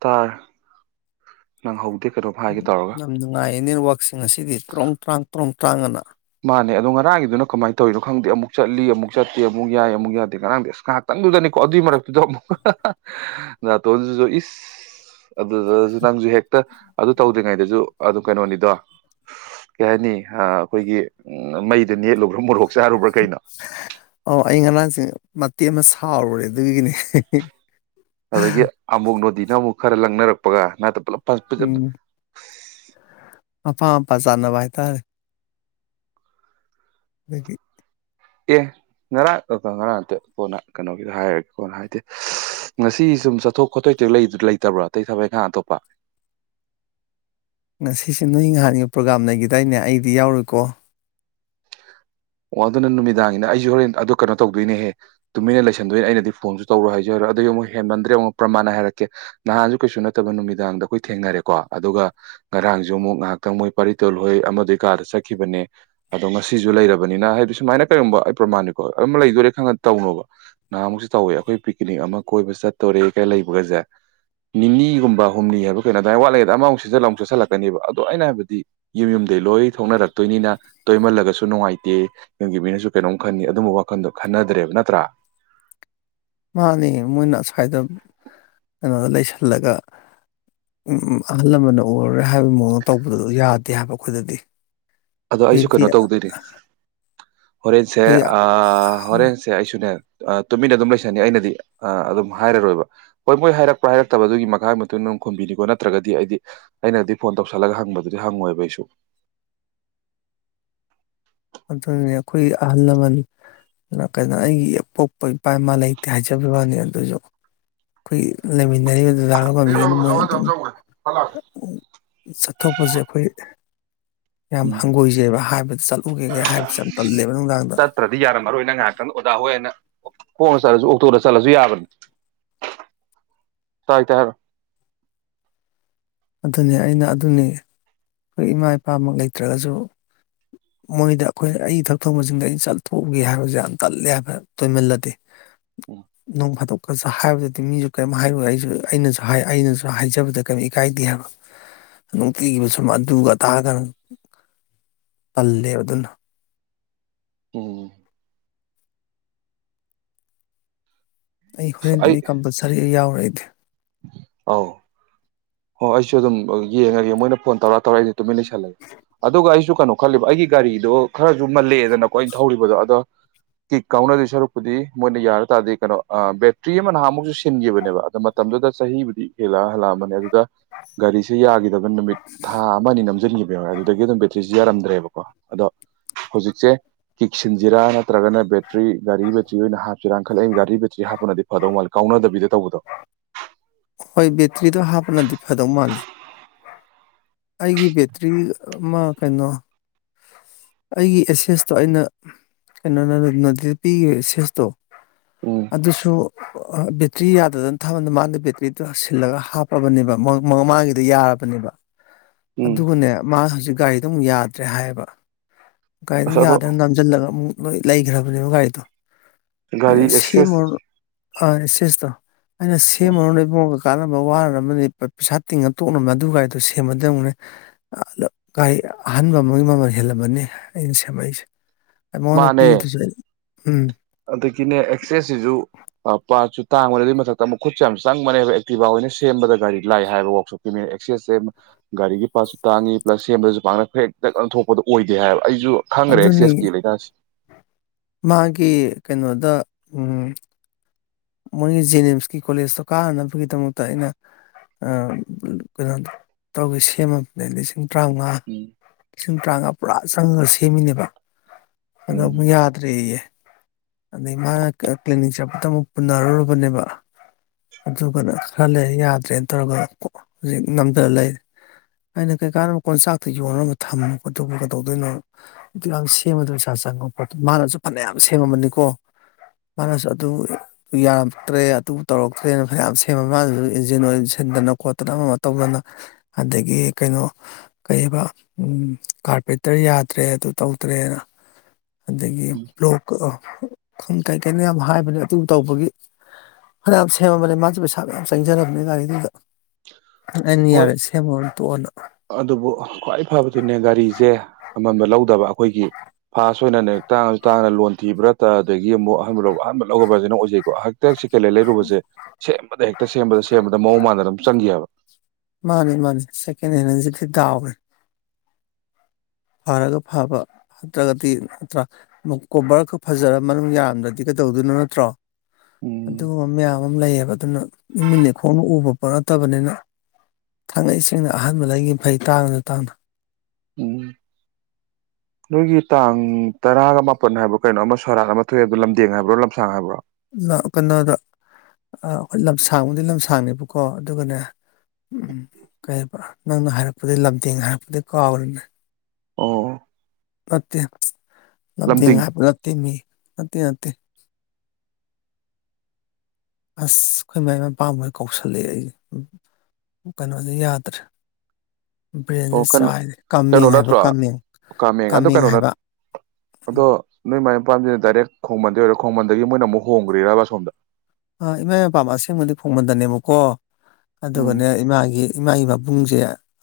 ꯇꯥꯏ ꯅꯪ ꯍꯧꯗꯦ ꯌꯥꯝ ꯌꯥꯝ ꯅꯨꯡꯉꯥꯏꯌꯦ ꯅꯦꯠꯋꯥꯛꯁꯤꯡ ꯑꯁꯤꯗꯤ ꯇꯨꯔꯥꯡ ꯇ꯭ꯔꯥꯡ ꯇꯔꯨꯝ ꯇ꯭ꯔꯥꯡꯉꯅ ꯅꯦ ꯑꯗꯣ ꯉꯥꯡꯒꯤꯗꯨꯅ ꯀꯃꯥꯏꯅ ꯇꯧꯔꯤꯅꯣ ꯈꯪꯗꯦ ꯑꯃꯨꯛ ꯆꯠꯂꯤ ꯑꯃꯨꯛ ꯆꯠꯇꯦ ꯑꯃꯨꯛ ꯌꯥꯏ ꯑꯃꯨꯛ ꯌꯥꯗꯦ ꯉꯔꯥꯡꯗꯤ ꯑꯁ ꯉꯥꯏꯍꯥꯛꯇꯪꯗꯨꯗꯅꯤꯀꯣ ꯑꯗꯨꯏ ꯃꯔꯛꯇꯨꯗ ꯑꯃꯨꯛ ꯇꯣꯗꯨꯁꯨ ꯏꯁ ꯑꯗꯨ ꯅꯪꯁꯨ ꯍꯦꯛꯇ ꯑꯗꯨ ꯇꯧꯗ꯭ꯔꯤꯉꯩꯗꯁꯨ ꯑꯗꯨꯝ ꯀꯩꯅꯣꯅꯤꯗꯣ ꯀꯩ ꯍꯥꯏꯅꯤ ꯑꯩꯈꯣꯏꯒꯤ ꯎꯝ ꯃꯩꯗ ꯅꯦꯠꯂꯨ ꯨꯝ ꯃꯣꯔꯣꯛ ꯆꯦ ꯍꯥꯏꯔꯨꯕ꯭ꯔꯥ ꯀꯩꯅꯣ ꯑꯧ ꯑꯩ ꯉꯔꯥꯡꯁꯦ ꯃꯇꯦꯛ ꯑꯃ ꯁꯥꯎꯔꯨꯔꯦ ꯑꯗꯨꯒꯤꯅꯦ ꯑꯗꯨꯗꯒꯤ ꯑꯃꯨꯛ ꯅꯗꯤꯅ ꯑꯃꯨꯛ ꯈꯔ ꯂꯪꯅꯔꯛꯄꯒ ꯅꯥꯠꯇ ꯄꯨꯂꯞ ꯄ [inaudible] ꯑꯄꯥ ꯑꯄꯥ ꯆꯥꯅꯕ ꯍꯥꯏꯇꯥꯔꯦ ꯂꯩ ꯑꯦ ꯉꯔꯥꯡ ꯉꯔꯥꯡ ꯅꯠꯇ ꯀꯣꯟꯅ ꯀꯩꯅꯣꯒꯤꯗ ꯍꯥꯏꯔꯛꯒꯦ ꯀꯣꯟꯅ ꯍꯥꯏꯗꯤꯦ ꯉꯁꯤ ꯁꯨꯝ ꯆꯠꯊꯣꯛ ꯈꯣꯠꯊꯣꯛ ꯂꯩꯇꯕ꯭ꯔꯣ ꯑꯇꯩ ꯊꯕꯛꯈꯥ ꯑꯇꯣꯞꯄ ꯉꯁꯤꯁꯦ ꯅꯣꯏ ꯅꯍꯥꯟꯒꯤ ꯄ꯭ꯔꯣꯒꯥꯝ ꯂꯩꯈꯤꯗꯥꯏꯅꯦ ꯑꯩꯗꯤ ꯌꯥꯎꯔꯨꯀꯣ ꯑꯣ ꯑꯗꯨꯅ ꯅꯨꯃꯤꯗꯥꯡꯒꯤꯅ ꯑꯩꯁꯨ ꯍꯣꯔꯦꯟ ꯑꯗꯨ ꯀꯩꯅꯣ ꯇꯧꯗꯣꯏꯅꯦꯍꯦ ꯇꯨꯃꯤꯟꯅ ꯂꯩꯁꯟꯗꯣꯏꯅꯦ ꯑꯩꯅꯗꯤ ꯐꯣꯟꯁꯨ ꯇꯧꯔꯣ ꯍꯥꯏꯖꯔꯣ ꯑꯗꯨꯏ ꯑꯃꯨꯛ ꯍꯦꯃꯟꯗ꯭ꯔꯦ ꯑꯃꯨꯛ ꯄ꯭ꯔꯃꯥꯟꯅ ꯍꯥꯏꯔꯛꯀꯦ ꯅꯍꯥꯟꯁꯨ ꯀꯩꯁꯨ ꯅꯠꯇꯕ ꯅꯨꯃꯤꯗꯥꯡꯗ ꯑꯩꯈꯣꯏ ꯊꯦꯡꯅꯔꯦꯀꯣ ꯑꯗꯨꯒ ꯉꯔꯥꯡꯁꯨ ꯑꯃꯨꯛ ꯉꯥꯏꯍꯥꯛꯇꯪ ꯃꯣꯏ ꯄꯥꯔꯤꯇꯣꯜꯍꯣꯏ ꯑꯃꯗꯒꯤ ꯀꯥꯗ ꯆꯠꯈꯤꯕꯅꯦ ꯑꯗꯣ ꯉꯁꯤꯁꯨ ꯂꯩꯔꯕ ꯕꯅꯤꯅ ꯍꯥꯏꯕꯗꯤ ꯁꯨꯃꯥꯏꯅ ꯀꯩꯒꯨꯝꯕ ꯑꯩ ꯄ꯭ꯔꯃꯥꯟꯅꯤꯀꯣ ꯑꯗꯨ ꯂꯩꯗꯣꯏꯣꯔꯦ ꯈꯪ ꯇꯧꯅꯣꯕ ꯅꯍꯥꯟꯃꯨꯛꯁꯨ ꯇꯧꯋꯦ ꯑꯩꯈꯣꯏ ꯄꯤꯛꯅꯤꯛ ꯑꯃ ꯀꯣꯏꯕ ꯆꯠꯇꯣꯔꯦ ꯀꯩ ꯂꯩꯕꯒꯁꯦ ꯅꯤꯅꯤꯒꯨꯝꯕ ꯍꯨꯝꯅꯤ ꯍꯥꯏꯕ ꯀꯩꯅꯣ ꯑꯗꯨꯃꯥꯏ ꯋꯥꯠꯂꯦꯗ ꯑꯃꯃꯨꯛ ꯁꯤꯖꯜꯂꯨ ꯆꯁꯤꯜꯂꯛꯀꯅꯦꯕ ꯑꯗꯣ ꯑꯩꯅ ꯍꯥꯏꯕꯗꯤ ꯌꯨꯝ ꯌꯨꯝꯗꯒꯤꯩ ꯂꯣꯏ ꯊꯣꯛꯅꯔꯛꯇꯣꯏꯅꯤꯅ ꯇꯣꯏꯃꯜꯂꯒꯁꯨ ꯅꯨꯡꯉꯥꯏꯇ ꯅꯪꯒꯤ ꯃꯤꯅꯁꯨ ꯀꯩꯅꯣꯝ ꯈꯟꯅꯤ ꯑꯗꯨꯝꯕ ꯋꯥꯈꯟꯗꯣ ꯈꯟꯅꯗ꯭ꯔꯦꯕ ꯅꯠꯇ꯭ꯔꯥ ꯃꯥꯅꯦ ꯃꯣꯏꯅꯁꯋꯥꯗ ꯀꯩꯅꯣꯗ ꯂꯩꯁꯜꯂꯒ ꯑꯍꯜ ꯂꯃꯟꯅ ꯎꯔꯔꯦ ꯍꯥꯏꯕꯒꯤ ꯃꯑꯣꯡꯗ ꯇꯧꯕꯗ ꯌꯥꯗꯦ ꯍꯥꯏꯕ ꯑꯩꯈꯣꯏꯗꯗꯤ ꯑꯗꯣ ꯑꯩꯁꯨ ꯑꯩꯈꯣꯏꯗꯤ ꯀꯩꯅꯣ ꯇꯧꯗꯣꯏꯅꯦ ꯍꯣꯔꯦꯟꯁꯦ ꯑꯩꯈꯣꯏ ꯑ ꯍꯣꯔꯦꯟꯁꯦ ꯑꯦ ꯇꯨꯃꯤꯟꯅ ꯑꯗꯨꯝ ꯂꯩꯁꯅꯤ ꯑꯩꯅꯗꯤ ꯑꯗꯨꯝ ꯍꯥꯏꯔꯔꯣꯏꯕ ꯍꯣꯏ ꯃꯣꯏ ꯍꯥꯏꯔꯛꯄ ꯍꯥꯏꯔꯛꯇꯕꯗꯨꯒꯤ ꯃꯈꯥꯒꯤ ꯃꯇꯨꯡ ꯏꯟꯅ ꯈꯨꯝꯕꯤꯅꯤꯀꯣ ꯅꯠꯇ꯭ꯔꯒꯗꯤ ꯑꯩꯗꯤ ꯑꯩꯅꯗꯤ ꯐꯣꯟ ꯇꯧꯁꯜꯂꯒ ꯍꯪꯕꯗꯨꯗꯤ ꯍꯪꯉꯣꯏꯕ ꯑꯩꯁꯨ ꯑꯗꯨꯅꯦ ꯑꯩꯈꯣꯏꯒꯤ ꯑꯍꯜ ꯂꯃꯟ ꯀꯩꯅꯣ ꯑꯩꯒꯤ ꯑ ꯄꯣꯛꯄ ꯏꯄꯥ ꯏꯃꯥ ꯂꯩꯇꯦ ꯍꯥꯏꯖꯕ ꯋꯥꯅꯤ ꯑꯗꯨꯁꯨ ꯑꯩꯈꯣꯏ ꯂꯩꯃꯤꯟꯅꯔꯤꯕ ꯄꯃꯤ ꯀꯣ ꯃꯣꯏꯠꯇ ꯆꯠꯊꯣꯛꯄꯁꯦ ꯑꯩꯈꯣꯏ ꯌꯥꯝ ꯎꯝ ꯍꯪꯒꯣꯏꯖꯩꯕ ꯍꯥꯏꯕꯗ ꯆꯠꯂ ꯆꯠꯇ꯭ꯔꯗꯤ ꯌꯥꯔꯝꯃꯔꯣꯏ ꯅꯪ ꯉꯥꯏꯍꯥꯛꯇꯪ ꯑꯣꯖꯥ ꯍꯣꯏ ꯑꯅ ꯀꯣꯟꯅ ꯆꯠꯂꯁꯨ ꯑꯣꯛꯇꯣꯗ ꯆꯠꯂꯁꯨ ꯌꯥꯕꯅꯤ ꯇꯔꯤꯛꯇ ꯍꯥꯏꯔꯣ ꯑꯗꯨꯅꯤ ꯑꯩꯅ ꯑꯗꯨꯅꯤ ꯑꯩꯈꯣꯏ ꯏꯃꯥ ꯏꯄꯥꯃꯛ ꯂꯩꯇ꯭ꯔꯒꯁꯨ ꯃꯣꯏꯗ ꯑꯩꯈꯣꯏ ꯑꯩ ꯊꯛ ꯊꯣꯡꯕꯁꯤꯡꯗ ꯑꯩꯅ ꯆꯠꯊꯣꯛꯎꯒꯦ ꯍꯥꯏꯕꯁꯦ ꯌꯥꯝ ꯇꯜꯂꯦ ꯍꯥꯏꯕ ꯇꯣꯏꯃꯜꯂꯗꯤ ꯎꯝ ꯅꯣꯡ ꯐꯥꯗꯣꯛ ꯍꯥꯏꯕꯗꯗꯤ ꯃꯤꯁꯨ ꯀꯔꯤꯝ ꯍꯥꯏꯔꯨ ꯑꯩꯁꯨ ꯑꯩꯅꯁꯨ ꯍꯥꯏ ꯑꯩꯅꯁꯨ ꯍꯥꯏꯖꯕꯗ ꯀꯔꯤꯝ ꯀꯥꯏꯗꯦ ꯍꯥꯏꯕ ꯅꯨꯡꯇꯤꯒꯤꯈꯤꯕ ꯁꯨꯝ ꯑꯗꯨꯒ ꯑ ꯇꯥꯑꯒ ꯄꯜꯂꯦꯕ ꯑꯗꯨꯅ ꯎꯝ ꯑꯩ ꯍꯣꯔꯦꯟꯗꯤ ꯑꯩ ꯀꯝꯄꯜꯁꯔꯤ ꯌꯥꯎꯔꯛꯏꯗꯤ ꯑ ꯑꯣ ꯑꯩꯁꯨ ꯑꯗꯨꯝ ꯌꯦꯡꯉꯒꯦ ꯃꯣꯏꯅ ꯐꯣꯟ ꯇꯧꯔ ꯇꯧꯔꯛ ꯑꯩꯁ ꯇꯨꯃꯤꯟ ꯂꯩꯁꯜꯂꯒꯦ ꯑꯗꯨꯒ ꯑꯩꯁꯨ ꯀꯩꯅꯣ ꯈꯜꯂꯤꯕ ꯑꯩꯒꯤ ꯒꯥꯔꯤꯗꯣ ꯈꯔꯁꯨ ꯃꯜꯂꯛꯑꯦꯗꯅꯀꯣ ꯑꯩꯅ ꯊꯧꯔꯤꯕꯗꯣ ꯑꯗꯣ ꯀꯤꯛ ꯀꯥꯎꯅꯗ ꯁꯔꯨꯛꯄꯨꯗꯤ ꯃꯣꯏꯅ ꯌꯥꯔ ꯇꯥꯔꯗꯤ ꯀꯩꯅꯣ ꯕꯦꯇ꯭ꯔꯤ ꯑꯃ ꯅꯍꯥꯃꯨꯛꯁꯨ ꯁꯤꯟꯈꯤꯕꯅꯦꯕ ꯃꯇꯝꯗꯨꯗ ꯆꯍꯤꯕꯨꯗꯤ ꯍꯦꯜꯂꯛ ꯍꯜꯂꯛꯑꯕꯅꯦ ꯑꯗꯨꯗ ꯒꯥꯔꯤꯁꯦ ꯌꯥꯒꯤꯗꯕ ꯅꯨꯃꯤꯠ ꯊꯥ ꯑꯃꯅꯤ ꯅꯝꯁꯤꯟꯈꯤꯕ ꯌꯥ ꯍꯣꯏꯦ ꯑꯗꯨꯗꯒꯤ ꯑꯗꯨꯝ ꯄꯤꯊ ꯁꯤꯁꯨ ꯌꯥꯔꯝꯗ꯭ꯔꯦꯕꯀꯣ ꯑꯗꯣ ꯍꯧꯖꯤꯛꯁꯦ ꯀꯤꯛ ꯁꯤꯟꯖꯤꯔꯥ ꯅꯠꯇ꯭ꯔꯒꯅ ꯕꯦꯠ ꯒꯥꯔꯤ ꯦꯆꯤ ꯑꯣꯏꯅ ꯍꯥꯞꯁꯤꯔꯥꯅꯈꯠꯂꯛꯏ ꯍꯥꯞꯄꯅ ꯐꯗꯧ ꯃꯥꯜꯜꯂꯤ ꯀꯥꯎꯅꯗꯕꯤꯗ ꯇꯧꯕꯗꯣ ꯍꯣꯏ ꯕꯦꯇ꯭ꯔꯤ ꯇꯣ ꯍꯥꯞꯅꯗꯤ ꯐꯗꯧ ꯃꯥꯜꯂꯤ ꯑꯩꯒꯤ ꯕꯦꯇ꯭ꯔꯤ ꯑꯃ ꯀꯩꯅꯣ ꯑꯩꯒꯤ ꯑꯦꯁꯦꯁꯇꯣ ꯑꯩꯅ ꯀꯩꯅꯣꯅ ꯅꯗ ꯄꯤꯈꯤꯕ ꯑꯦꯁꯦꯁꯇꯣ ꯎꯝ ꯑꯗꯨꯁꯨ ꯕꯦꯇ꯭ꯔꯤ ꯌꯥꯗꯗꯅ ꯊꯃꯗ ꯃꯥꯅ ꯕꯦꯇ꯭ꯔꯤꯗꯨ ꯁꯤꯜꯂꯒ ꯍꯥꯞꯄꯕꯅꯦꯕ ꯃꯃꯥꯡꯒꯤꯗ ꯌꯥꯔꯕ ꯟꯕ ꯎꯝ ꯑꯗꯨꯒꯅꯦ ꯃꯥ ꯍꯧꯖꯤꯛ ꯒꯔꯤ ꯑꯗꯨꯝ ꯌꯥꯗ꯭ꯔꯦ ꯍꯥꯏꯌꯦꯕ ꯀꯥꯏꯗꯣ ꯑꯁ ꯑꯗꯣ ꯌꯥꯗꯅ ꯅꯝꯁꯤꯜꯂꯒ ꯑꯃꯨꯛ ꯂꯣꯏ ꯂꯩꯈ꯭ꯔꯕꯅꯦꯕ ꯒꯥꯔꯤꯗꯣ ꯑ ꯒꯥꯔꯤ ꯑꯦꯛꯁꯦꯁ ꯁꯦꯝꯃꯨꯔꯅꯨ ꯑ ꯁꯤꯁꯇ ꯑꯩꯅ ꯁꯦ ꯑꯃꯣ ꯀꯥꯟꯅꯕ ꯋꯥꯍꯔꯔꯕꯅꯤ ꯄꯩꯁꯥ ꯇꯤꯡꯉ ꯇꯣꯛꯅꯕ ꯑꯗꯨꯗꯨ ꯀꯥꯏꯗꯨ ꯁꯤ ꯁꯦꯝꯕꯗꯅꯦ ꯔꯤ ꯑꯍꯟꯥꯟꯕ ꯑꯃꯒꯤ ꯃꯃꯜ ꯍꯦꯜꯂꯝꯕꯅꯤ ꯑꯩꯅ ꯁꯦꯝꯃꯛꯏꯁꯦ ꯑꯩ ꯃꯉꯣꯟꯗ ꯃꯥꯅꯦ ꯄꯤꯔꯤꯗꯨꯁꯨ ꯎꯝ ꯑꯗꯒꯤꯅꯦ ꯑꯦꯛꯁꯦꯁ ꯁꯤꯖꯨ ꯄꯥꯠꯁꯨ ꯇꯥꯡꯕꯗ ꯑꯗꯨꯒꯤ ꯃꯊꯛꯇ ꯑꯃꯨꯛ ꯈꯨꯠꯁꯦ ꯌꯥꯝ ꯆꯪꯕꯅꯦꯕ ꯑꯦꯛꯇꯤꯚꯣꯏ ꯑꯣꯏꯅ ꯁꯦꯝꯕꯗ ꯒꯥꯔꯤ ꯂꯥꯛ ꯍꯥꯏꯕ ꯋꯥꯛꯁꯣꯞꯀꯤ ꯃꯦꯟ ꯑꯦꯛꯁꯦꯁꯦ ꯒꯥꯔꯤꯒꯤ ꯄꯥꯔꯠꯁꯨ ꯇꯥꯡꯉꯤ ꯄ꯭ꯂꯁ ꯁꯦꯝꯕꯗꯁꯨ ꯄꯥꯡꯅ ꯐ꯭ꯔꯦꯛꯇꯛ ꯀꯅ ꯊꯣꯛꯄꯗꯣ ꯑꯣꯏꯗꯦ ꯍꯥꯏꯕ ꯑꯩꯁꯨ ꯈꯪꯈ꯭ꯔꯦ ꯁꯤ ꯑꯗꯨꯅꯤ ꯑꯦꯁ ꯀ ꯂꯩ ꯃꯥꯒꯤ ꯀꯩꯅꯣꯗ ꯎꯝ ꯃꯣꯏꯒꯤ ꯖꯦꯅꯤꯝꯁꯀꯤ ꯀꯣꯂꯦꯖꯇꯣ ꯀꯥꯅꯅꯕꯒꯤꯗꯃꯛꯇ ꯑꯩꯅ ꯀꯩꯅꯣ ꯇꯧꯒꯦ ꯁꯦꯝꯃꯕꯅꯦ ꯂꯤꯁꯤꯡ ꯇꯔꯥꯃꯉꯥ ꯎꯝ ꯂꯤꯁꯤꯡ ꯇꯔꯥꯃꯉꯥ ꯄꯨꯔꯥ ꯆꯪꯉꯒ ꯁꯦꯝꯃꯤꯅꯦꯕ ꯑ ꯎꯝ ꯌꯥꯗꯔꯤꯌꯦ ꯑꯗꯗꯒꯤ ꯃꯥ ꯀ꯭ꯂꯤꯅꯤꯛ ꯆ ꯇꯃꯛ ꯄꯨꯟꯅꯔꯨꯔꯕꯅꯦꯕ ꯑꯗꯨꯒꯅ ꯈꯔ ꯂꯩ ꯌꯥꯗ꯭ꯔꯦꯅ ꯇꯧꯔꯒ ꯍꯧꯖꯤꯛ ꯅꯝꯗꯅ ꯂꯩꯦ ꯑꯩꯅ ꯀꯩ ꯀꯥꯟꯗ ꯀꯣꯟꯆꯥꯛꯇ ꯌꯣꯟꯅꯕ ꯊꯝꯃꯨ ꯈꯣꯠꯇꯨ ꯀꯩꯗꯧꯗꯣꯏꯅꯣ ꯑꯗꯨꯀ ꯁꯦꯝꯃꯗꯣꯏ ꯏꯁꯥ ꯆꯪꯉ ꯈꯣ ꯃꯥꯅꯁꯨ ꯐꯅꯌꯥꯝ ꯁꯦꯝꯃꯃꯅꯤꯀꯣ ꯃꯥꯅꯁꯨ ꯑꯗꯨ ꯌꯥꯔꯛꯇ꯭ꯔꯦ ꯑꯗꯨ ꯇꯧꯔꯛꯇ꯭ꯔꯦꯅ ꯐꯌꯥꯝ ꯁꯦꯝꯕ ꯃꯥꯅꯁꯨ ꯏꯟꯖꯤꯟ ꯑꯣꯏꯁꯤꯟꯗꯅ ꯈꯣꯠꯇꯅ ꯑꯃ ꯑꯃ ꯇꯧꯗꯅ ꯑꯗꯒꯤ ꯀꯩꯅꯣ ꯀꯩꯕ ꯀꯥꯔꯄꯦꯟꯇꯔ ꯌꯥꯗ꯭ꯔꯦ ꯑꯗꯨ ꯇꯧꯗ꯭ꯔꯦꯅ ꯑꯗꯒꯤ ꯂ꯭ꯂꯣꯛ ꯈꯨꯡ ꯀꯥꯏ ꯀꯅꯦ ꯍꯥꯏꯥꯏꯕ ꯇꯧꯕꯒꯤ ꯐꯅꯌꯥꯝ ꯁꯦꯝꯃꯕꯅꯤ ꯃꯥꯁꯨꯦ ꯄꯩꯁꯥ ꯃꯌꯥꯝ ꯆꯪꯖꯔꯕꯅꯦ ꯒꯥꯔꯤꯗꯨꯗ ꯑꯩꯅ ꯍꯣꯏ ꯌꯥꯔꯦ ꯁꯦꯝꯃꯨꯔꯅꯨ ꯇꯣꯛꯑꯣꯅ ꯑꯗꯨꯕꯨ ꯈ꯭ꯋꯥꯏ ꯐꯕꯗꯨꯅꯦ ꯒꯥꯔꯤꯁꯦ ꯑꯃꯝꯕ ꯂꯧꯗꯕ ꯑꯩꯈꯣꯏꯒꯤ ꯐꯥꯁ ꯑꯣꯏꯅꯅꯦ ꯇꯥꯡꯁꯨ ꯇꯥꯡꯅ ꯂꯣꯟ ꯊꯤꯕ꯭ꯔꯥ ꯇ ꯑꯗꯒꯤ ꯌꯦ ꯑꯃꯨꯛ ꯑꯍꯥꯟꯕ ꯑꯍꯥꯟꯕ ꯂꯧꯁꯤꯅ ꯑꯣꯏꯖꯩꯀꯣ ꯍꯦꯛꯇ ꯍꯦꯛ ꯆꯦꯀꯦꯂ ꯂꯩꯔꯨꯕꯁꯦ ꯁꯦꯝꯕꯗ ꯍꯦꯛꯇ ꯁꯦꯝꯕꯗ ꯁꯦꯝꯕꯗ ꯃꯑꯣꯡ ꯃꯥꯟꯗ ꯑꯗꯨꯝ ꯆꯪꯈꯤꯑꯕ ꯃꯥꯅꯤ ꯃꯥꯅꯤ ꯁꯀꯦꯟ ꯍꯦꯟ ꯑꯦꯖꯤꯤꯗꯋꯦ ꯐꯔꯒ ꯐꯕ ꯅꯠꯇ꯭ꯔꯒꯗꯤ ꯅꯠꯇ꯭ꯔꯥ ꯀꯣꯕꯔ ꯈ ꯐꯖꯔ ꯃꯅꯨꯡ ꯌꯥꯝꯔꯝꯗ꯭ꯔꯗꯤ ꯀꯩꯗꯧꯗꯣꯏꯅꯣ ꯅꯠꯇ꯭ꯔꯣ ꯎꯝ ꯑꯗꯨꯒꯨꯝꯕ ꯃꯌꯥꯝ ꯑꯃ ꯂꯩꯌꯦꯕ ꯑꯗꯨꯅ ꯏꯃꯤꯜ ꯂꯩꯈꯣꯡꯅ ꯎꯕ ꯄꯣꯠ ꯅꯠꯇꯕꯅꯤꯅ ꯊꯥꯡꯉꯩ ꯁꯦꯡꯅ ꯑꯍꯥꯟꯕ ꯂꯩꯉ ꯐꯩ ꯇꯥꯡꯉꯅ ꯇꯥꯡꯅ ꯎꯝ ꯅꯣꯏꯒꯤ ꯇꯥꯡ ꯇꯔꯥꯒ ꯃꯥꯄꯟ ꯍꯥꯏꯕ꯭ꯔꯣ ꯀꯩꯅꯣ ꯑꯃ ꯁꯣꯔꯥꯥꯟ ꯑꯃ ꯊꯣꯛꯑꯦꯕꯗꯣ ꯂꯝꯗꯦꯡ ꯍꯥꯏꯕ꯭ꯔꯣ ꯂꯝꯁꯥꯡ ꯍꯥꯏꯕ꯭ꯔꯣ ꯀꯩꯅꯣꯗ ꯑꯩꯣꯏ ꯂꯝꯁꯥꯡꯕꯨꯗꯤ ꯂꯝꯁꯥꯡꯅꯦꯕꯀꯣ ꯑꯗꯨꯒꯅꯦ ꯀꯩ ꯅꯪꯅ ꯍꯥꯏꯔꯛꯄꯗ ꯂꯝꯗꯦꯡ ꯍꯥꯏꯔꯛꯄꯗꯤ ꯀꯥꯎꯔꯅꯦ ꯑꯣ ꯃꯇꯠꯇ ꯅꯝ ꯊ ꯂꯝꯗꯤꯡ ꯍꯥ ꯊꯅꯤ ꯑꯠꯇ ꯅꯠꯇꯦ ꯑꯁ ꯑꯩꯈꯣꯏ ꯃꯥꯏ ꯃꯥꯏꯄꯥꯝꯕꯩ ꯀꯧꯁꯤꯜꯂꯛꯑꯦ ꯑꯩꯁ ꯀꯩꯅꯣꯗꯤ ꯌꯥꯗ꯭ꯔꯦ ꯕ꯭ꯔꯦꯟꯗ ꯑꯣ ꯀꯩꯅꯣ ꯆꯥꯏꯔꯦ ꯀꯩꯅꯣ ꯀꯥꯃꯦꯡ ꯍꯥꯏꯕ ꯅꯠꯇ꯭ꯔꯣ ꯀꯥꯃꯦꯡ ꯑꯗꯣ ꯀꯥꯃꯦꯡ ꯀꯩꯅꯣ ꯅꯠ ꯍꯥꯏꯕ ꯎ ꯄꯥꯝꯁꯤꯅ ꯗꯥꯏꯔꯦꯛ ꯈꯣꯡꯃꯟꯗꯩ ꯑꯣꯏꯔ ꯈꯣꯡꯃꯟꯗꯒꯤ ꯃꯣꯏꯅ ꯑꯃꯨꯛ ꯍꯣꯡꯈ꯭ꯔꯦꯔꯕꯕꯥ ꯁꯣꯝꯗ ꯑ ꯏꯃꯥ ꯃꯄꯥ ꯑꯁꯦꯡꯕꯗꯤ ꯐꯣꯡꯃꯟꯗꯅꯦꯕꯀꯣ ꯎꯝ ꯑꯗꯨꯒꯅꯦ ꯏꯃꯥꯒꯤ ꯏꯃꯥꯒꯤ ꯕꯥꯕꯥ ꯃꯕꯨꯡꯁꯦ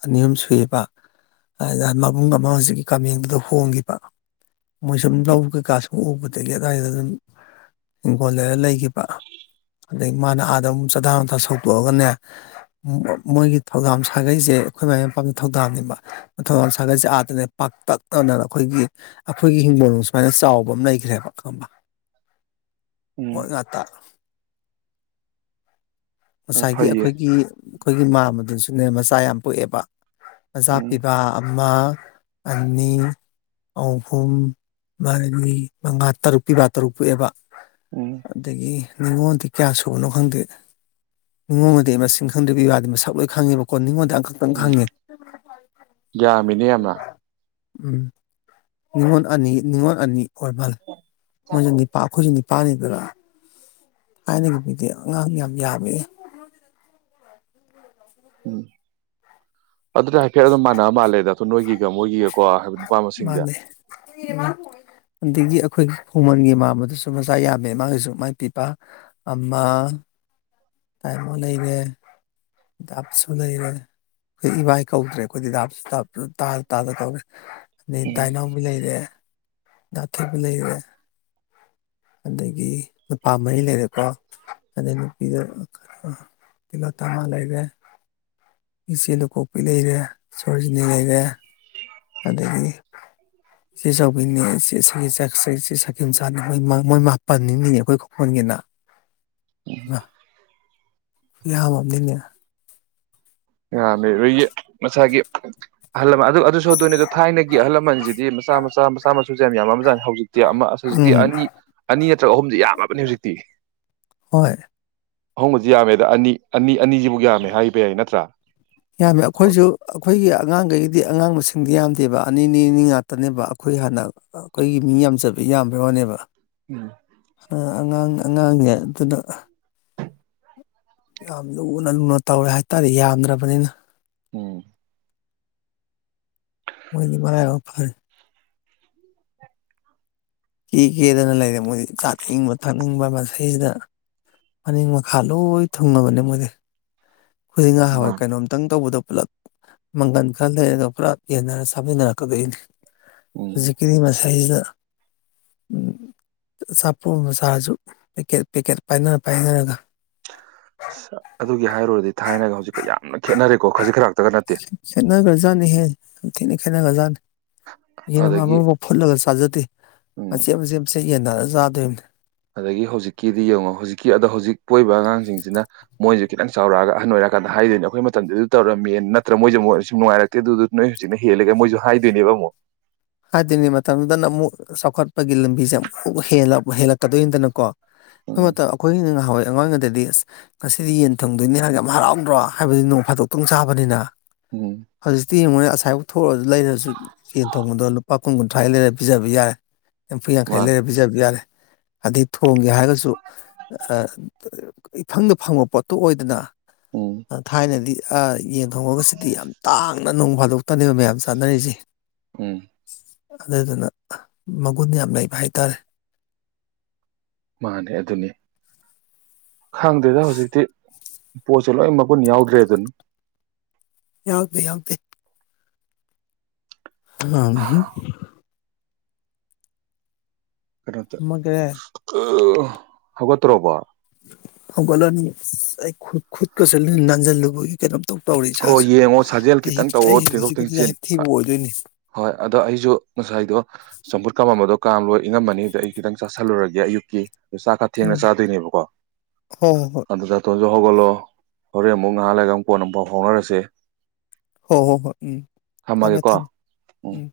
ꯑꯅꯤ ꯑꯍꯨꯝ ꯁꯨꯏꯕ ꯑꯗꯨꯗ ꯃꯕꯨꯡ ꯑꯃ ꯍꯧꯖꯤꯛꯀꯤ ꯀꯥꯃꯦꯡꯗꯨꯗ ꯍꯣꯡꯈꯤꯕ ꯃꯣꯏ ꯁꯨꯝ ꯂꯧ ꯀꯩꯀꯥ ꯁꯨꯝ ꯎꯕꯗꯒꯤ ꯑꯗꯨꯋꯥꯏꯗ ꯑꯗꯨꯝ ꯍꯤꯡꯈꯣꯜ ꯂꯩꯔ ꯂꯩꯈꯤꯕ ꯑꯗꯗꯒꯤ ꯃꯥꯅ ꯑꯥꯗ ꯑꯃꯨꯛ ꯆꯗꯥ ꯂꯊ ꯁꯧꯗꯣꯛꯑꯒꯅꯦ ꯃꯣꯏꯒꯤ ꯊꯧꯗꯥꯝ ꯁꯥꯒꯩꯁꯦ ꯑꯩꯈꯣꯏ ꯃꯥꯏ ꯃꯄꯥ ꯊꯧꯗꯥꯝꯅꯦꯕ ꯊꯧꯗꯥꯝ ꯁꯥꯒꯩꯁꯦ ꯑꯥꯗꯅꯦ ꯄꯥꯛꯇꯛꯅꯅ ꯑꯩꯈꯣꯏꯒꯤ ꯑꯩꯈꯣꯏꯒꯤ ꯍꯤꯡꯒꯣꯜꯅꯨꯡ ꯁꯨꯃꯥꯏꯅ ꯆꯥꯎꯕ ꯑꯃ ꯂꯩꯈ꯭ꯔꯦꯕ ꯈꯪꯕ ꯍ ꯎꯝ ꯉꯥꯛꯠꯇ ꯑꯣ ꯉꯁꯥꯏꯒꯤ ꯐꯩꯌꯦ ꯑꯩꯈꯣꯏꯒꯤ ꯑꯩꯈꯣꯏꯒꯤ ꯃꯥꯃꯗꯁꯨ ꯁꯤꯅꯦ ꯃꯆꯥ ꯌꯥꯝ ꯄꯣꯛꯑꯦꯕ ꯃꯆꯥꯥ ꯎꯝ ꯄꯤꯕ ꯑꯃ ꯑꯅꯤ ꯑꯍꯨꯝ ꯃꯔꯤ ꯃꯉꯥ ꯇꯔꯨꯛ ꯄꯤꯕ ꯇꯔꯨꯛ ꯄꯣꯛꯑꯦꯕ ꯎꯝ ꯑꯗꯒꯤ ꯅꯉꯣꯟꯗꯤ ꯀꯌꯥ ꯁꯨꯕꯅꯣ ꯈꯪꯗꯦ ꯅꯣꯡꯃꯗꯤ ꯃꯁꯤꯡ ꯈꯟꯗꯕꯒꯤ ꯋꯥꯗ ꯃꯁꯛ ꯂꯣꯏ ꯈꯪꯉꯦꯕꯀꯣ ꯅꯤꯡꯉꯣꯟꯗ ꯑꯃꯈꯛꯇꯪ ꯎꯝ ꯈꯪꯉꯦ ꯌꯥꯝꯃꯤꯅꯦ ꯌꯥꯝꯅ ꯎꯝ ꯅꯤꯡꯅꯤꯉꯣꯟ ꯑꯅꯤ ꯅꯤꯡꯅꯤꯉꯣꯟ ꯑꯅꯤ ꯍꯣꯏ ꯃꯥꯜꯂꯦ ꯃꯣꯏꯁꯨ ꯅꯤꯄꯥ ꯑꯩꯈꯣꯏꯁꯨꯦꯅꯤ ꯄꯅꯤꯗꯨꯔ ꯀꯅꯤꯒ ꯄꯤꯗ ꯑꯉꯥꯡ ꯌꯥꯝ ꯌꯥꯕ ꯎꯝ ꯑꯗꯨꯗ꯭ꯔ ꯍꯥꯏ ꯈꯦ ꯑꯗꯨꯝ ꯃꯅ ꯑꯃ ꯃꯥꯜ ꯂꯩꯦꯗ ꯣ ꯅꯣꯏꯒꯤꯒ ꯃꯣꯏꯒꯤ ꯃꯥꯅꯦ ꯑꯗꯒꯤ ꯑꯩꯈꯣꯏ ꯈꯣꯡꯃꯟꯒꯤ ꯃꯝꯕꯗꯨꯁꯨ ꯃꯆꯥ ꯌꯥꯝꯃꯦ ꯃꯥꯒꯤꯁꯨ ꯃꯥꯏ ꯄꯤꯕ ꯑꯃ ꯇꯥꯏꯃꯣ ꯂꯩꯔꯦ ꯗꯥꯞꯁꯨ ꯂꯩꯔꯦ ꯑꯩꯈꯣꯏ ꯏꯕꯥꯏ ꯀꯧꯗ꯭ꯔꯦ ꯑꯩꯈꯣꯏꯗꯤ ꯗꯥꯞꯁꯨ ꯇꯥꯗ ꯇꯥꯗ ꯀꯧꯔꯦ ꯑ ꯎꯝ ꯇꯥꯏꯅꯥꯎꯕꯨ ꯂꯩꯔꯦ ꯊꯕ ꯂꯩ ꯍꯔꯦ ꯑꯗꯒꯤ ꯅꯨꯄꯥ ꯃꯔꯤ ꯂꯩꯔꯦꯀꯣ ꯑꯗꯩ ꯅꯨꯄꯤꯗꯣ ꯀꯤꯂꯣ ꯇꯃꯉꯥ ꯂꯩꯔꯦ ꯏꯆꯦ ꯂꯨꯀꯣꯛꯄꯤ ꯂꯩꯔꯦ ꯁꯣꯔꯖꯤꯅꯤ ꯂꯩꯔꯦ ꯑꯗꯒꯤ ꯆꯦ ꯆꯥꯎꯕꯤꯅꯦ ꯆꯦ ꯁꯦ ꯆꯁꯦ ꯆꯦ ꯁꯥꯦ ꯆꯣꯏ ꯃꯣꯏꯄꯅꯤ ꯃꯤꯅꯦ ꯀꯣꯏ ꯍꯒꯅ [unintelligible] ꯌꯥꯃ ꯅꯌꯥ ꯌꯥ ꯃꯁꯥꯒꯤ ꯑꯍꯜ ꯂꯃꯟ ꯑꯗꯨ ꯑꯗꯨ ꯁꯣꯏꯗꯣꯏꯅꯤ ꯑꯗꯣ ꯊꯥꯏꯅꯒꯤ ꯑꯍꯜ ꯂꯃꯟꯁꯤꯗꯤ ꯃꯆꯥ ꯃꯆꯥ ꯃꯆꯥ ꯃꯁꯨꯁꯦ ꯌꯥꯝꯃꯃ ꯆꯥꯅꯤ ꯍꯧꯖꯤꯛꯇꯤ ꯑꯃ ꯑ ꯍꯧꯖꯤꯛꯇꯤ ꯎꯝ ꯑꯅꯤ ꯑꯅꯤ ꯅꯠꯇ꯭ꯔꯒ ꯑꯍꯨꯝꯗꯤ ꯌꯥꯝꯃꯕꯅꯤ ꯍꯧꯖꯤꯛꯇꯤ ꯍꯣꯏ ꯑꯍꯣꯡꯕꯁꯤ ꯌꯥꯝꯃꯦꯗ ꯑꯅꯤ ꯑꯅꯤ ꯑꯅꯤꯁꯤꯕꯨ ꯌꯥꯝꯃꯦ ꯍꯥꯏꯕ ꯌꯥꯏ ꯅꯠꯇ꯭ꯔꯥ ꯌꯥꯝꯃꯦ ꯑꯩꯈꯣꯏꯁꯨ ꯑꯩꯈꯣꯏꯒꯤ ꯑꯉꯥꯡꯈꯩꯗꯤ ꯑꯉꯥꯡꯕꯁ ꯁꯤꯡꯗꯤ ꯌꯥꯝꯗꯦꯕ ꯑꯅꯤ ꯅꯤꯅꯤ ꯉꯥꯛꯇꯅꯦꯕ ꯑꯩꯈꯣꯏ ꯍꯥꯟꯅ ꯑꯩꯈꯣꯏꯒꯤ ꯃꯤ ꯌꯥꯝꯖꯕ ꯌꯥꯝꯕꯩ ꯋꯥꯅꯦꯕ ꯎꯝ ꯑꯉꯥꯡ ꯑꯉꯥꯡꯅꯦ ꯑꯗꯨꯅ ꯌꯥꯝ ꯂꯨꯅ ꯂꯨꯅ ꯇꯧꯔꯦ ꯍꯥꯏꯇꯥꯔꯦ ꯌꯥꯝꯗ꯭ꯔꯕꯅꯤꯅ ꯎꯝ ꯃꯣꯏꯗꯤ ꯃꯔꯔꯥꯏ ꯑꯣꯏ ꯐꯔ ꯀꯦ ꯀꯦꯗꯅ ꯂꯩꯔꯦ ꯃꯣꯏꯗꯤ ꯆꯥꯅꯤꯡꯕ ꯊꯛꯅꯤꯡꯕ ꯃꯁꯤꯩꯁꯤꯗ ꯃꯅꯤꯡ ꯃꯈꯥ ꯂꯣꯏ ꯊꯨꯡꯉꯕꯅꯦ ꯃꯣꯏꯗꯤ ꯍꯨꯡ ꯉꯍ ꯍꯋꯥꯏ ꯃꯥꯅꯤ ꯀꯩꯅꯣꯝꯇꯪ ꯇꯧꯕꯗꯣ ꯄꯨꯂꯞ ꯃꯪꯒꯟ ꯈꯔ ꯂꯩꯔꯒ ꯄꯨꯂꯞ ꯌꯦꯟꯅꯔ ꯁꯥꯃꯤꯟꯅꯔꯛꯀꯗꯣꯏꯅꯤ ꯎꯝ ꯍꯧꯖꯤꯛ ꯀꯗꯤꯝ ꯑꯁꯦ ꯏꯁꯩꯁꯤꯗ ꯑꯆꯥꯄꯣꯠ ꯃꯆꯥꯁꯨ ꯄꯦꯛꯀꯦꯠ ꯄꯦꯛꯀꯦꯠ ꯄꯥꯏꯅꯔ ꯄꯥꯏꯅꯔꯒ ꯑꯗꯨ ꯒꯤ ꯍꯥꯏꯔꯨꯔꯗꯤ ꯊꯥꯏꯅꯒ ꯍꯧꯖꯤꯛꯀ ꯌꯥꯝꯅ ꯈꯦꯠꯅꯔꯦꯀꯣ ꯈꯖꯤꯛ ꯈꯔꯛꯇꯒ ꯅꯠꯇꯦ ꯊꯅ ꯈꯅꯒꯖꯥꯟ ꯌꯦꯔ ꯑꯗꯒꯤ ꯑꯃꯃꯥꯎ ꯐꯨꯠꯂꯒ ꯆꯥꯖꯗꯦ ꯎꯝ ꯃꯆꯦ ꯃꯆꯦ ꯆꯠ ꯌꯦꯟ ꯅꯥ ꯆꯥꯗꯣꯏꯕꯅꯦ ꯑꯗꯒꯤ ꯍꯧꯖꯤꯛꯀꯤꯗꯤ ꯌꯦꯡꯉꯣ ꯍꯧꯖꯤꯛꯀꯤ ꯑꯗꯣ ꯍꯧꯖꯤꯛ ꯄꯣꯛꯏꯕ ꯑꯉꯥꯡꯁꯤꯡꯁꯤꯅ ꯃꯣꯏꯁꯨ ꯈꯤꯇꯪ ꯆꯥꯎꯔꯛꯑꯒ ꯑꯍꯟ ꯑꯣꯏꯔꯀꯥꯟꯗ ꯍꯥꯏꯗꯣꯏꯅꯦ ꯑꯩꯈꯣꯏ ꯃꯇꯝꯗ ꯑꯗꯨ ꯇꯧꯔꯝꯃꯦ ꯅꯠꯇ꯭ꯔ ꯃꯣꯏꯁꯨ ꯃꯣꯏ ꯁ ꯅꯨꯡꯉꯥꯏꯔꯛꯇꯦ ꯑꯗꯨꯗꯨ ꯅꯣꯏ ꯍꯧꯖꯤꯛꯅ ꯍꯦꯜꯂꯒ ꯃꯣꯏꯁꯨ ꯍꯥꯏꯗꯣꯏꯅꯦꯕ ꯑꯃꯨꯛ ꯍꯥꯏꯗꯤꯅꯦ ꯃꯇꯝꯗꯨꯗꯅ ꯑꯃꯨꯛ ꯆꯥꯎꯈꯠꯄꯒꯤ ꯂꯝꯕꯤꯁꯦ ꯑꯃꯨꯛ ꯍꯦꯜꯂꯛꯀꯗꯣꯏꯅꯤꯗꯅꯀꯣ [inaudible] ꯍꯣꯏ ꯎꯝ ꯃꯇꯝ ꯑꯩꯈꯣꯏ ꯉꯥꯏꯍꯥꯛ ꯍꯣꯏ ꯑꯩꯉꯥꯡꯉꯗꯗꯤ ꯑꯁ ꯉꯁꯤꯗꯤ ꯌꯦꯟ ꯊꯪꯗꯣꯏꯅꯤ ꯍꯥꯟ ꯌꯥꯝ ꯍꯔꯥꯎꯗ꯭ꯔꯣ ꯍꯥꯏꯕꯗꯤ ꯅꯣꯡ ꯐꯥꯗꯣꯛꯇꯣꯡ ꯆꯥꯕꯅꯤꯅ ꯎꯝ ꯍꯧꯖꯤꯇꯤ ꯃꯁꯦꯕ ꯊꯣꯛꯑꯁꯨ ꯂꯩꯔꯁꯨ ꯌꯦꯦꯟ ꯊꯣꯡꯕꯗꯣ ꯄꯥ ꯀꯨꯡꯒꯨꯟ ꯊꯥꯏ ꯂꯩꯔꯦꯕꯤꯥꯕꯤ ꯌꯥꯔ ꯐꯨꯌꯥꯥꯡ ꯈꯥꯏ ꯃꯥꯅꯦ ꯂꯩꯔꯦ ꯕꯤꯖꯥꯕꯤꯌꯥꯔꯦ ꯑꯗꯩ ꯊꯣꯡꯒꯦ ꯍꯥꯏꯔꯒꯁꯨ ꯏꯐꯪꯗ ꯐꯪꯕ ꯄꯣꯠꯇꯨ ꯑꯣꯏꯗꯅ ꯎꯝ ꯊꯥꯏꯅꯗꯤ ꯌꯦꯟ ꯊꯣꯡꯉꯒꯁꯤꯗꯤ ꯌꯥꯝ ꯇꯥꯡꯅ ꯅꯣꯡ ꯐꯥꯗꯣꯛꯇ ꯀꯗꯕ ꯃꯌꯥꯝ ꯆꯥꯅꯔꯤꯁꯦ ꯎꯝ ꯑꯗꯨꯗꯨꯅ ꯃꯒꯨꯟ ꯌꯥꯝ ꯂꯩꯕ ꯍꯥꯏꯇꯥꯔꯦ ꯃꯥꯅꯦ ꯑꯗꯨꯅꯤ ꯈꯪꯗꯦꯗ ꯍꯧꯖꯤꯛꯇꯤ ꯄꯣꯠꯁꯨ ꯂꯣꯏ ꯃꯒꯨꯟ ꯌꯥꯎꯗ꯭ꯔꯦ ꯑꯗꯨꯅ ꯌꯥꯎꯗꯦ ꯌꯥꯎꯗꯦ ꯑ ꯈꯔꯣꯠꯇ ꯃꯒ꯭ꯔꯦ ꯍꯒꯠꯇ꯭ꯔꯣꯕ ꯁꯒꯂꯣꯅꯤ ꯑꯩ ꯈꯨꯠ ꯈꯨꯠꯀꯁ ꯅꯥꯟꯖ ꯂꯨ ꯀ ꯑꯣ ꯌꯦꯡꯉꯣ ꯁꯥꯖꯦꯜ ꯈꯤꯇꯪ ꯇꯧꯑꯣ ꯑꯩ ꯊꯦꯡꯗꯣꯛ ꯍꯧꯖꯤꯛꯀꯗꯤ ꯊꯦꯡꯖꯤꯟ ꯌꯥꯍꯤꯞ ꯊꯤꯕ ꯑꯣꯏꯗꯣꯏꯅꯤ ꯍꯣꯏ ꯑꯗꯣ ꯑꯩꯁꯨ ꯉꯁꯥꯏꯗꯣ ꯆꯝꯐꯨꯠ ꯀꯥꯃꯝꯕꯗꯣ ꯀꯥꯝ ꯂꯂꯣꯏ ꯏꯉꯝꯃꯅꯤꯗ ꯑꯩ ꯈꯤꯇꯪ ꯆꯥꯥꯁꯜꯂꯨꯔꯒꯦ ꯑꯌꯨꯛꯀꯤ ꯑꯗꯨ ꯆꯥꯛ ꯈ ꯊꯦꯡꯅ ꯎꯝ ꯆꯥꯗꯣꯏꯅꯦꯕꯀꯣ ꯍꯣ ꯍꯣ ꯍꯣꯏ ꯑꯗꯨ ꯆ ꯍꯒꯣꯂꯣ ꯍꯔꯦ ꯃꯨ ꯅꯍꯜ ꯂꯩꯒ ꯑꯃ ꯄ ꯅ ꯄꯥꯎ ꯐꯥꯎꯅꯔꯁꯦ ꯍꯣꯏ ꯍꯣ ꯍꯣꯏ ꯎꯝ ꯊꯝꯃꯦ ꯊꯝꯃꯒꯦꯀꯣ ꯊꯝꯃꯦ ꯎꯝ